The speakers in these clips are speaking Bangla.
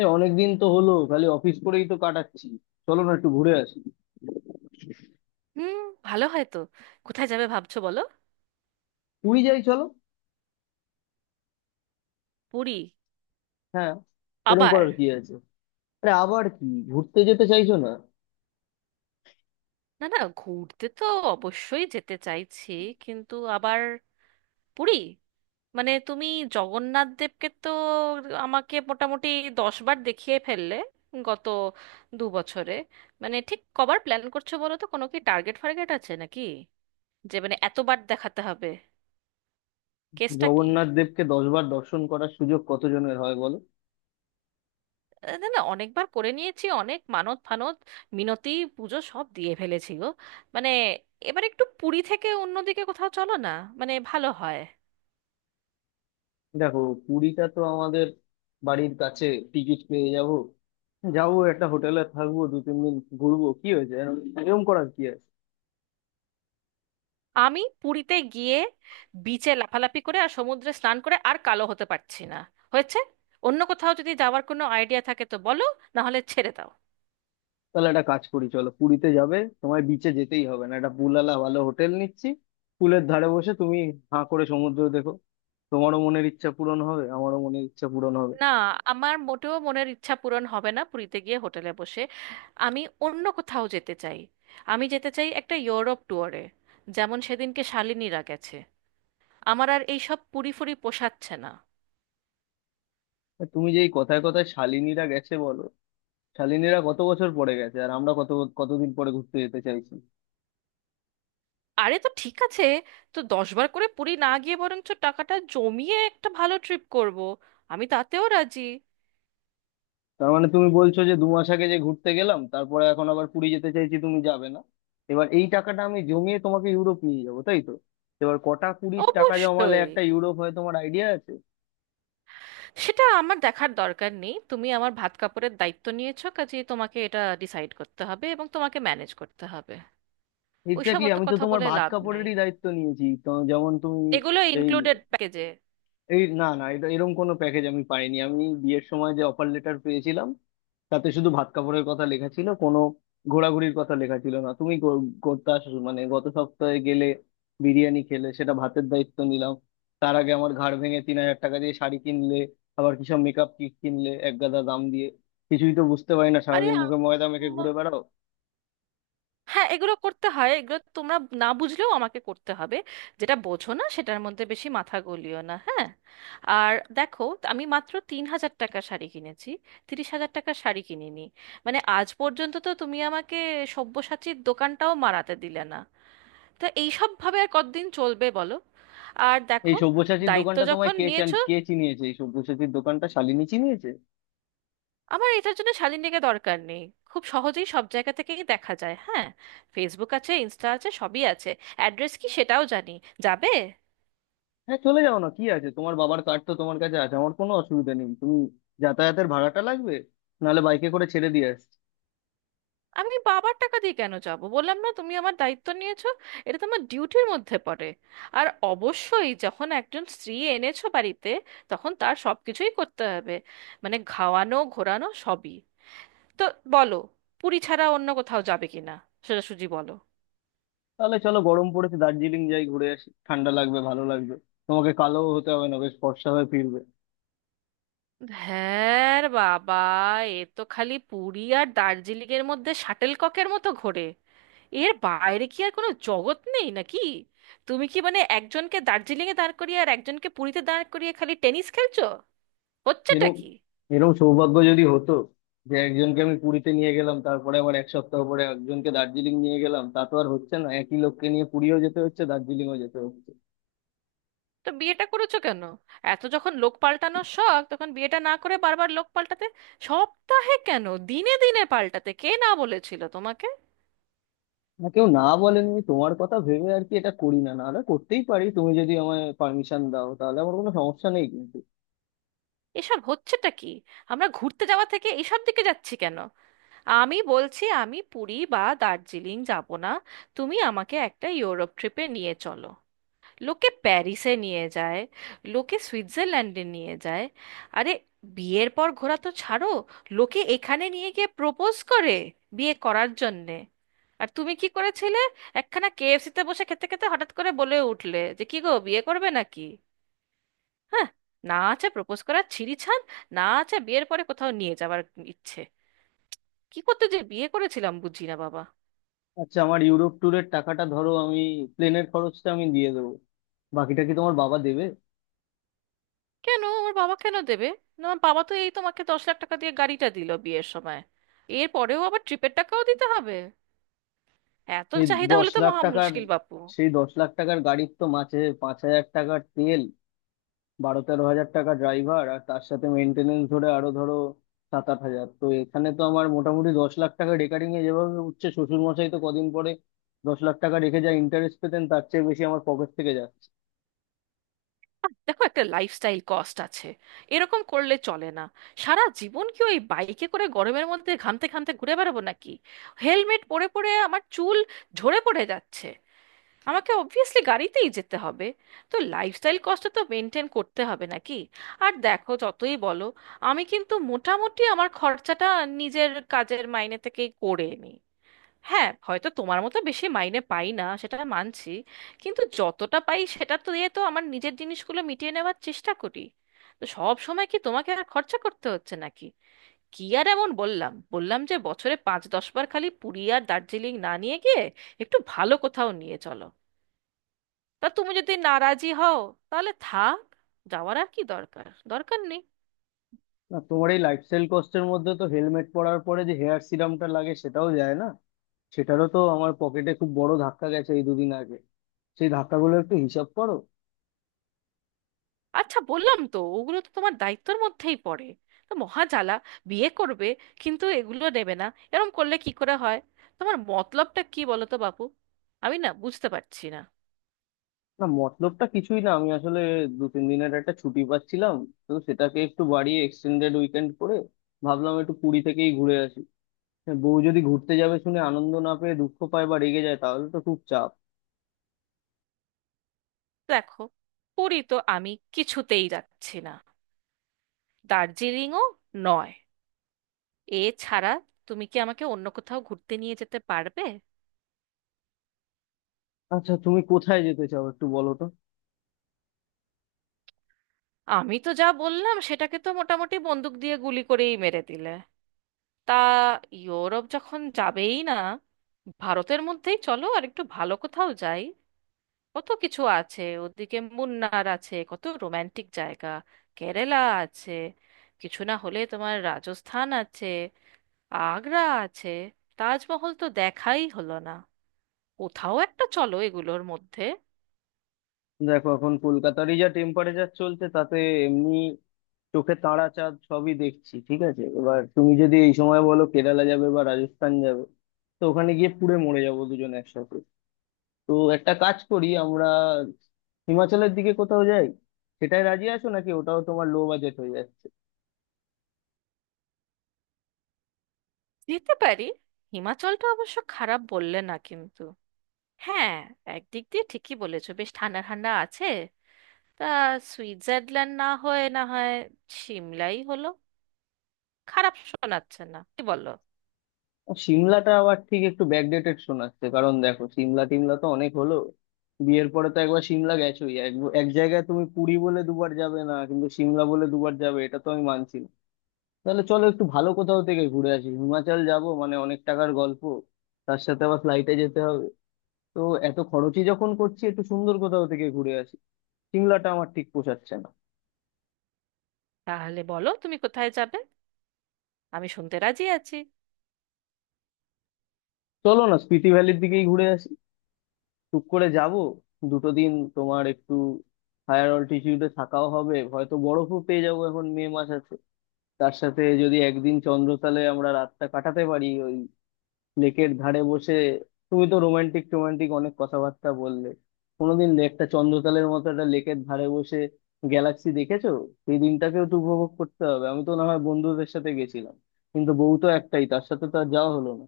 অনেকদিন তো হলো খালি অফিস করেই তো কাটাচ্ছি। চলো না একটু ঘুরে আসি। হুম। ভালো হয় তো। কোথায় যাবে ভাবছো বলো? পুরী যাই চলো। পুরী? হ্যাঁ, এরকম আবার? করার কি আছে? আরে আবার কি, ঘুরতে যেতে চাইছো না? না না, ঘুরতে তো অবশ্যই যেতে চাইছি, কিন্তু আবার পুরী? মানে তুমি জগন্নাথ দেবকে তো আমাকে মোটামুটি 10 বার দেখিয়ে ফেললে গত 2 বছরে। মানে ঠিক কবার প্ল্যান করছো বলো তো, কোনো কি টার্গেট ফার্গেট আছে নাকি যে মানে এতবার দেখাতে হবে? কেসটা কি? জগন্নাথ দেবকে 10 বার দর্শন করার সুযোগ কতজনের হয় বলো। না না, অনেকবার করে নিয়েছি, অনেক মানত ফানত, মিনতি, পুজো সব দিয়ে ফেলেছি গো। মানে এবার একটু পুরী থেকে অন্যদিকে কোথাও চলো না, মানে ভালো হয়। দেখো, পুরীটা তো আমাদের বাড়ির কাছে, টিকিট পেয়ে যাব, যাবো একটা হোটেলে থাকবো 2-3 দিন, ঘুরবো, কি হয়েছে এরকম এরকম করার কি আছে? আমি পুরীতে গিয়ে বিচে লাফালাফি করে আর সমুদ্রে স্নান করে আর কালো হতে পারছি না, হয়েছে? অন্য কোথাও যদি যাওয়ার কোনো আইডিয়া থাকে তো বলো, না হলে ছেড়ে দাও। তাহলে একটা কাজ করি, চলো পুরীতে যাবে, তোমায় বিচে যেতেই হবে না, একটা পুলালা ভালো হোটেল নিচ্ছি, পুলের ধারে বসে তুমি হাঁ করে সমুদ্র দেখো, তোমারও মনের ইচ্ছা পূরণ হবে আমারও মনের ইচ্ছা পূরণ হবে। না, আমার মোটেও মনের ইচ্ছা পূরণ হবে না পুরীতে গিয়ে হোটেলে বসে। আমি অন্য কোথাও যেতে চাই। আমি যেতে চাই একটা ইউরোপ ট্যুরে, যেমন সেদিনকে শালিনীরা গেছে। আমার আর এইসব পুরি ফুরি পোষাচ্ছে না। আর তুমি যে এই কথায় কথায় শালিনীরা গেছে বলো, শালিনীরা কত বছর পরে গেছে আর আমরা কত, কতদিন পরে ঘুরতে যেতে চাইছি? আরে তো ঠিক আছে, তো দশবার করে পুরি না গিয়ে বরঞ্চ টাকাটা জমিয়ে একটা ভালো ট্রিপ করব, আমি তাতেও রাজি। তার মানে তুমি বলছো যে 2 মাস আগে যে ঘুরতে গেলাম তারপরে এখন আবার পুরী যেতে চাইছি, তুমি যাবে না। এবার এই টাকাটা আমি জমিয়ে তোমাকে ইউরোপ নিয়ে যাবো, তাই তো? এবার কটা কুড়ির টাকা জমালে অবশ্যই। একটা ইউরোপ হয় তোমার আইডিয়া আছে? সেটা আমার দেখার দরকার নেই, তুমি আমার ভাত কাপড়ের দায়িত্ব নিয়েছো, কাজেই তোমাকে এটা ডিসাইড করতে হবে এবং তোমাকে ম্যানেজ করতে হবে। ওইসব এক্স্যাক্টলি, অত আমি তো কথা তোমার বলে ভাত লাভ নেই, কাপড়েরই দায়িত্ব নিয়েছি, তো যেমন তুমি। এগুলো এই ইনক্লুডেড প্যাকেজে। এই না না এটা এরকম কোনো প্যাকেজ আমি পাইনি, আমি বিয়ের সময় যে অফার লেটার পেয়েছিলাম তাতে শুধু ভাত কাপড়ের কথা লেখা ছিল, কোনো ঘোরাঘুরির কথা লেখা ছিল না। তুমি করতে আসো মানে, গত সপ্তাহে গেলে বিরিয়ানি খেলে, সেটা ভাতের দায়িত্ব নিলাম। তার আগে আমার ঘাড় ভেঙে 3,000 টাকা দিয়ে শাড়ি কিনলে, আবার কিসব মেকআপ কিট কিনলে এক গাদা দাম দিয়ে, কিছুই তো বুঝতে পারি না, আরে সারাদিন মুখে ময়দা মেখে ঘুরে বেড়াও। হ্যাঁ, এগুলো করতে হয়, এগুলো তোমরা না বুঝলেও আমাকে করতে হবে। যেটা বোঝো না সেটার মধ্যে বেশি মাথা গলিও না, হ্যাঁ? আর দেখো, আমি মাত্র 3,000 টাকা শাড়ি কিনেছি, 30,000 টাকার শাড়ি কিনিনি। মানে আজ পর্যন্ত তো তুমি আমাকে সব্যসাচীর দোকানটাও মারাতে দিলে না। তো এইসব ভাবে আর কতদিন চলবে বলো? আর এই দেখো, সব্যসাচীর দায়িত্ব দোকানটা তোমায় যখন কে চান, নিয়েছো। কে চিনিয়েছে? এই সব্যসাচীর দোকানটা শালিনী চিনিয়েছে। আমার এটার জন্য শালীনদিকে দরকার নেই, খুব সহজেই সব জায়গা থেকেই দেখা যায়, হ্যাঁ। ফেসবুক আছে, ইনস্টা আছে, সবই আছে। অ্যাড্রেস কি সেটাও জানি। যাবে। হ্যাঁ চলে যাও না, কি আছে, তোমার বাবার কার্ড তো তোমার কাছে আছে, আমার কোনো অসুবিধা নেই। তুমি যাতায়াতের ভাড়াটা লাগবে, নাহলে বাইকে করে ছেড়ে দিয়ে আসছি। আমি বাবার টাকা দিয়ে কেন যাব? বললাম না তুমি আমার দায়িত্ব নিয়েছো, এটা তোমার ডিউটির মধ্যে পড়ে। আর অবশ্যই যখন একজন স্ত্রী এনেছো বাড়িতে, তখন তার সব কিছুই করতে হবে, মানে খাওয়ানো ঘোরানো সবই। তো বলো, পুরী ছাড়া অন্য কোথাও যাবে কিনা, সোজাসুজি বলো। তাহলে চলো গরম পড়েছে, দার্জিলিং যাই, ঘুরে আসি, ঠান্ডা লাগবে, ভালো লাগবে। তোমাকে কালো হতে হবে না, বেশ ফর্সা হয়ে ফিরবে। হ্যাঁ রে বাবা, এ তো খালি পুরী আর দার্জিলিং এর মধ্যে শাটেলককের মতো ঘোরে। এর বাইরে কি আর কোনো জগৎ নেই নাকি? তুমি কি মানে একজনকে দার্জিলিং এ দাঁড় করিয়ে আর একজনকে পুরীতে দাঁড় করিয়ে খালি টেনিস খেলছো? হচ্ছেটা এরকম কি? এরকম সৌভাগ্য যদি হতো যে একজনকে আমি পুরীতে নিয়ে গেলাম তারপরে আবার 1 সপ্তাহ পরে একজনকে দার্জিলিং নিয়ে গেলাম, তা তো আর হচ্ছে না, একই লোককে নিয়ে পুরীও যেতে হচ্ছে দার্জিলিংও যেতে হচ্ছে। তো বিয়েটা করেছো কেন? এত যখন লোক পাল্টানোর শখ, তখন বিয়েটা না করে বারবার লোক পাল্টাতে। সপ্তাহে কেন, দিনে দিনে পাল্টাতে, কে না বলেছিল তোমাকে? না কেউ না বলেনি, আমি তোমার কথা ভেবে আর কি এটা করি না, নাহলে করতেই পারি, তুমি যদি আমায় পারমিশন দাও তাহলে আমার কোনো সমস্যা নেই, কিন্তু। এসব হচ্ছেটা কি? আমরা ঘুরতে যাওয়া থেকে এসব দিকে যাচ্ছি কেন? আমি বলছি আমি পুরী বা দার্জিলিং যাব না, তুমি আমাকে একটা ইউরোপ ট্রিপে নিয়ে চলো। লোকে প্যারিসে নিয়ে যায়, লোকে সুইজারল্যান্ডে নিয়ে যায়। আরে, বিয়ের পর ঘোরা তো ছাড়ো, লোকে এখানে নিয়ে গিয়ে প্রপোজ করে বিয়ে করার জন্যে। আর তুমি কি করেছিলে? একখানা কেএফসিতে বসে খেতে খেতে হঠাৎ করে বলে উঠলে যে কি গো বিয়ে করবে নাকি? হ্যাঁ। না আছে প্রপোজ করার ছিঁড়িছাড়, না আছে বিয়ের পরে কোথাও নিয়ে যাওয়ার ইচ্ছে। কি করতে যে বিয়ে করেছিলাম বুঝি না বাবা। আচ্ছা, আমার ইউরোপ ট্যুরের টাকাটা ধরো, আমি প্লেনের খরচটা আমি দিয়ে দেবো, বাকিটা কি তোমার বাবা দেবে? কেন আমার বাবা কেন দেবে? না, আমার বাবা তো এই তোমাকে 10 লাখ টাকা দিয়ে গাড়িটা দিল বিয়ের সময়, এর পরেও আবার ট্রিপের টাকাও দিতে হবে? এত সেই চাহিদা দশ হলে তো লাখ মহা টাকার মুশকিল বাপু। সেই দশ লাখ টাকার গাড়ির তো মাঝে 5,000 টাকার তেল, 12-13 হাজার টাকা ড্রাইভার, আর তার সাথে মেনটেনেন্স ধরে আরো ধরো 7-8 হাজার, তো এখানে তো আমার মোটামুটি 10 লাখ টাকা রেকারিং এ যেভাবে উঠছে, শ্বশুর মশাই তো কদিন পরে 10 লাখ টাকা রেখে যা ইন্টারেস্ট পেতেন তার চেয়ে বেশি আমার পকেট থেকে যাচ্ছে। দেখো, একটা লাইফস্টাইল কস্ট আছে, এরকম করলে চলে না। সারা জীবন কি ওই বাইকে করে গরমের মধ্যে ঘামতে ঘামতে ঘুরে বেড়াবো নাকি? হেলমেট পরে পরে আমার চুল ঝরে পড়ে যাচ্ছে, আমাকে অবভিয়াসলি গাড়িতেই যেতে হবে। তো লাইফস্টাইল কস্টটা তো মেনটেন করতে হবে নাকি? আর দেখো, যতই বলো, আমি কিন্তু মোটামুটি আমার খরচাটা নিজের কাজের মাইনে থেকেই করে নিই। হ্যাঁ, হয়তো তোমার মতো বেশি মাইনে পাই না, সেটা মানছি, কিন্তু যতটা পাই সেটা তো দিয়ে তো আমার নিজের জিনিসগুলো মিটিয়ে নেওয়ার চেষ্টা করি। তো সব সময় কি তোমাকে আর খরচা করতে হচ্ছে নাকি? কি আর এমন বললাম বললাম যে বছরে 5-10 বার খালি পুরী আর দার্জিলিং না নিয়ে গিয়ে একটু ভালো কোথাও নিয়ে চলো। তা তুমি যদি নারাজি হও তাহলে থাক, যাওয়ার আর কি দরকার দরকার নেই। না তোমার এই লাইফস্টাইল কস্টের মধ্যে তো হেলমেট পরার পরে যে হেয়ার সিরামটা লাগে সেটাও যায় না, সেটারও তো আমার পকেটে খুব বড় ধাক্কা গেছে এই দুদিন আগে, সেই ধাক্কাগুলো একটু হিসাব করো। আচ্ছা বললাম তো, ওগুলো তো তোমার দায়িত্বের মধ্যেই পড়ে, তো মহাজালা। বিয়ে করবে কিন্তু এগুলো নেবে না, এরম করলে কি করে হয়? তোমার মতলবটা কি বলো তো বাপু, আমি না বুঝতে পারছি না। না মতলবটা কিছুই না, আমি আসলে দু তিন দিনের একটা ছুটি পাচ্ছিলাম, তো সেটাকে একটু বাড়িয়ে এক্সটেন্ডেড উইকেন্ড করে ভাবলাম একটু পুরী থেকেই ঘুরে আসি। বউ যদি ঘুরতে যাবে শুনে আনন্দ না পেয়ে দুঃখ পায় বা রেগে যায়, তাহলে তো খুব চাপ। দেখো, পুরী তো আমি কিছুতেই যাচ্ছি না, দার্জিলিংও নয়। এছাড়া তুমি কি আমাকে অন্য কোথাও ঘুরতে নিয়ে যেতে পারবে? আচ্ছা তুমি কোথায় যেতে চাও একটু বলো তো। আমি তো যা বললাম সেটাকে তো মোটামুটি বন্দুক দিয়ে গুলি করেই মেরে দিলে। তা ইউরোপ যখন যাবেই না, ভারতের মধ্যেই চলো আর একটু ভালো কোথাও যাই। কত কিছু আছে ওদিকে, মুন্নার আছে, কত রোমান্টিক জায়গা। কেরালা আছে, কিছু না হলে তোমার রাজস্থান আছে, আগ্রা আছে, তাজমহল তো দেখাই হলো না। কোথাও একটা চলো এগুলোর মধ্যে। দেখো, এখন কলকাতারই যা টেম্পারেচার চলছে তাতে এমনি চোখে তারা চাঁদ সবই দেখছি, ঠিক আছে, এবার তুমি যদি এই সময় বলো কেরালা যাবে বা রাজস্থান যাবে, তো ওখানে গিয়ে পুড়ে মরে যাবো দুজন একসাথে। তো একটা কাজ করি আমরা, হিমাচলের দিকে কোথাও যাই, সেটাই রাজি আছো নাকি? ওটাও তোমার লো বাজেট হয়ে যাচ্ছে? যেতে পারি, হিমাচলটা অবশ্য খারাপ বললে না কিন্তু। হ্যাঁ, একদিক দিয়ে ঠিকই বলেছো, বেশ ঠান্ডা ঠান্ডা আছে। তা সুইজারল্যান্ড না হয়ে না হয় সিমলাই হলো, খারাপ শোনাচ্ছে না কি বলো? আর সিমলাটা আবার ঠিক একটু ব্যাকডেটেড শোনাচ্ছে, কারণ দেখো সিমলা টিমলা তো অনেক হলো, বিয়ের পরে তো একবার সিমলা গেছোই। এক এক জায়গায় তুমি পুরী বলে 2 বার যাবে না কিন্তু সিমলা বলে 2 বার যাবে, এটা তো আমি মানছি না। তাহলে চলো একটু ভালো কোথাও থেকে ঘুরে আসি, হিমাচল যাব মানে অনেক টাকার গল্প, তার সাথে আবার ফ্লাইটে যেতে হবে, তো এত খরচই যখন করছি একটু সুন্দর কোথাও থেকে ঘুরে আসি, সিমলাটা আমার ঠিক পোষাচ্ছে না। তাহলে বলো তুমি কোথায় যাবে, আমি শুনতে রাজি আছি। চলো না স্পিতি ভ্যালির দিকেই ঘুরে আসি, টুক করে যাব, 2 দিন তোমার একটু হায়ার অল্টিটিউডে থাকাও হবে, হয়তো বরফও পেয়ে যাবো, এখন মে মাস আছে। তার সাথে যদি একদিন চন্দ্রতালে আমরা রাতটা কাটাতে পারি, ওই লেকের ধারে বসে, তুমি তো রোমান্টিক টোমান্টিক অনেক কথাবার্তা বললে, কোনোদিন একটা চন্দ্রতালের মতো একটা লেকের ধারে বসে গ্যালাক্সি দেখেছো? সেই দিনটাকেও তো উপভোগ করতে হবে, আমি তো না হয় বন্ধুদের সাথে গেছিলাম, কিন্তু বউ তো একটাই, তার সাথে তো আর যাওয়া হলো না।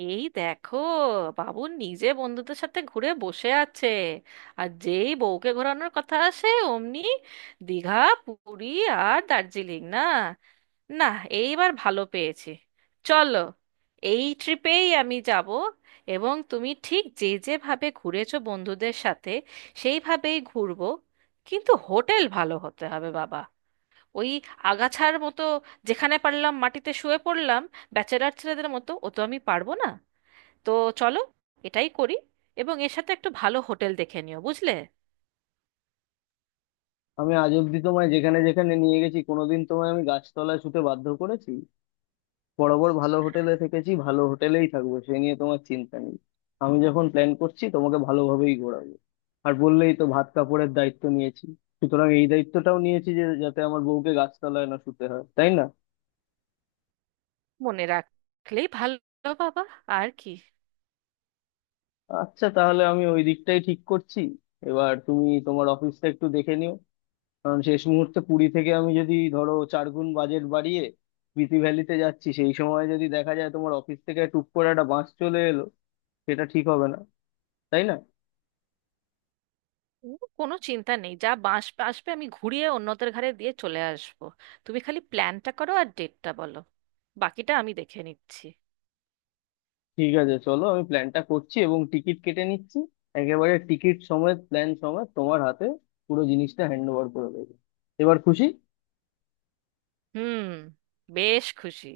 এই দেখো, বাবু নিজে বন্ধুদের সাথে ঘুরে বসে আছে, আর যেই বউকে ঘোরানোর কথা আসে অমনি দীঘা, পুরী আর দার্জিলিং, না না। এইবার ভালো পেয়েছি, চলো, এই ট্রিপেই আমি যাব। এবং তুমি ঠিক যে যেভাবে ঘুরেছো বন্ধুদের সাথে সেইভাবেই ঘুরবো, কিন্তু হোটেল ভালো হতে হবে বাবা। ওই আগাছার মতো যেখানে পারলাম মাটিতে শুয়ে পড়লাম ব্যাচেলার ছেলেদের মতো ও তো আমি পারবো না। তো চলো, এটাই করি, এবং এর সাথে একটু ভালো হোটেল দেখে নিও বুঝলে। আমি আজ অব্দি তোমায় যেখানে যেখানে নিয়ে গেছি, কোনোদিন তোমায় আমি গাছতলায় শুতে বাধ্য করেছি? বরাবর ভালো হোটেলে থেকেছি, ভালো হোটেলেই থাকবো, সে নিয়ে তোমার চিন্তা নেই। আমি যখন প্ল্যান করছি তোমাকে ভালোভাবেই ঘোরাবো। আর বললেই তো ভাত কাপড়ের দায়িত্ব নিয়েছি, সুতরাং এই দায়িত্বটাও নিয়েছি যে যাতে আমার বউকে গাছতলায় না শুতে হয়, তাই না? মনে রাখলেই ভালো বাবা, আর কি। আচ্ছা তাহলে আমি ওই দিকটাই ঠিক করছি। এবার তুমি তোমার অফিসটা একটু দেখে নিও, কারণ শেষ মুহূর্তে পুরী থেকে আমি যদি ধরো 4 গুণ বাজেট বাড়িয়ে বিথি ভ্যালিতে যাচ্ছি, সেই সময় যদি দেখা যায় তোমার অফিস থেকে টুক করে একটা বাস চলে এলো, সেটা ঠিক হবে না, তাই না? ও, কোনো চিন্তা নেই, যা বাঁশ আসবে আমি ঘুরিয়ে অন্যদের ঘাড়ে দিয়ে চলে আসবো। তুমি খালি প্ল্যানটা করো আর ডেটটা বলো, বাকিটা আমি দেখে নিচ্ছি। ঠিক আছে চলো, আমি প্ল্যানটা করছি এবং টিকিট কেটে নিচ্ছি, একেবারে টিকিট সমেত প্ল্যান সমেত তোমার হাতে পুরো জিনিসটা হ্যান্ড ওভার করে দেবো। এবার খুশি? হুম, বেশ খুশি।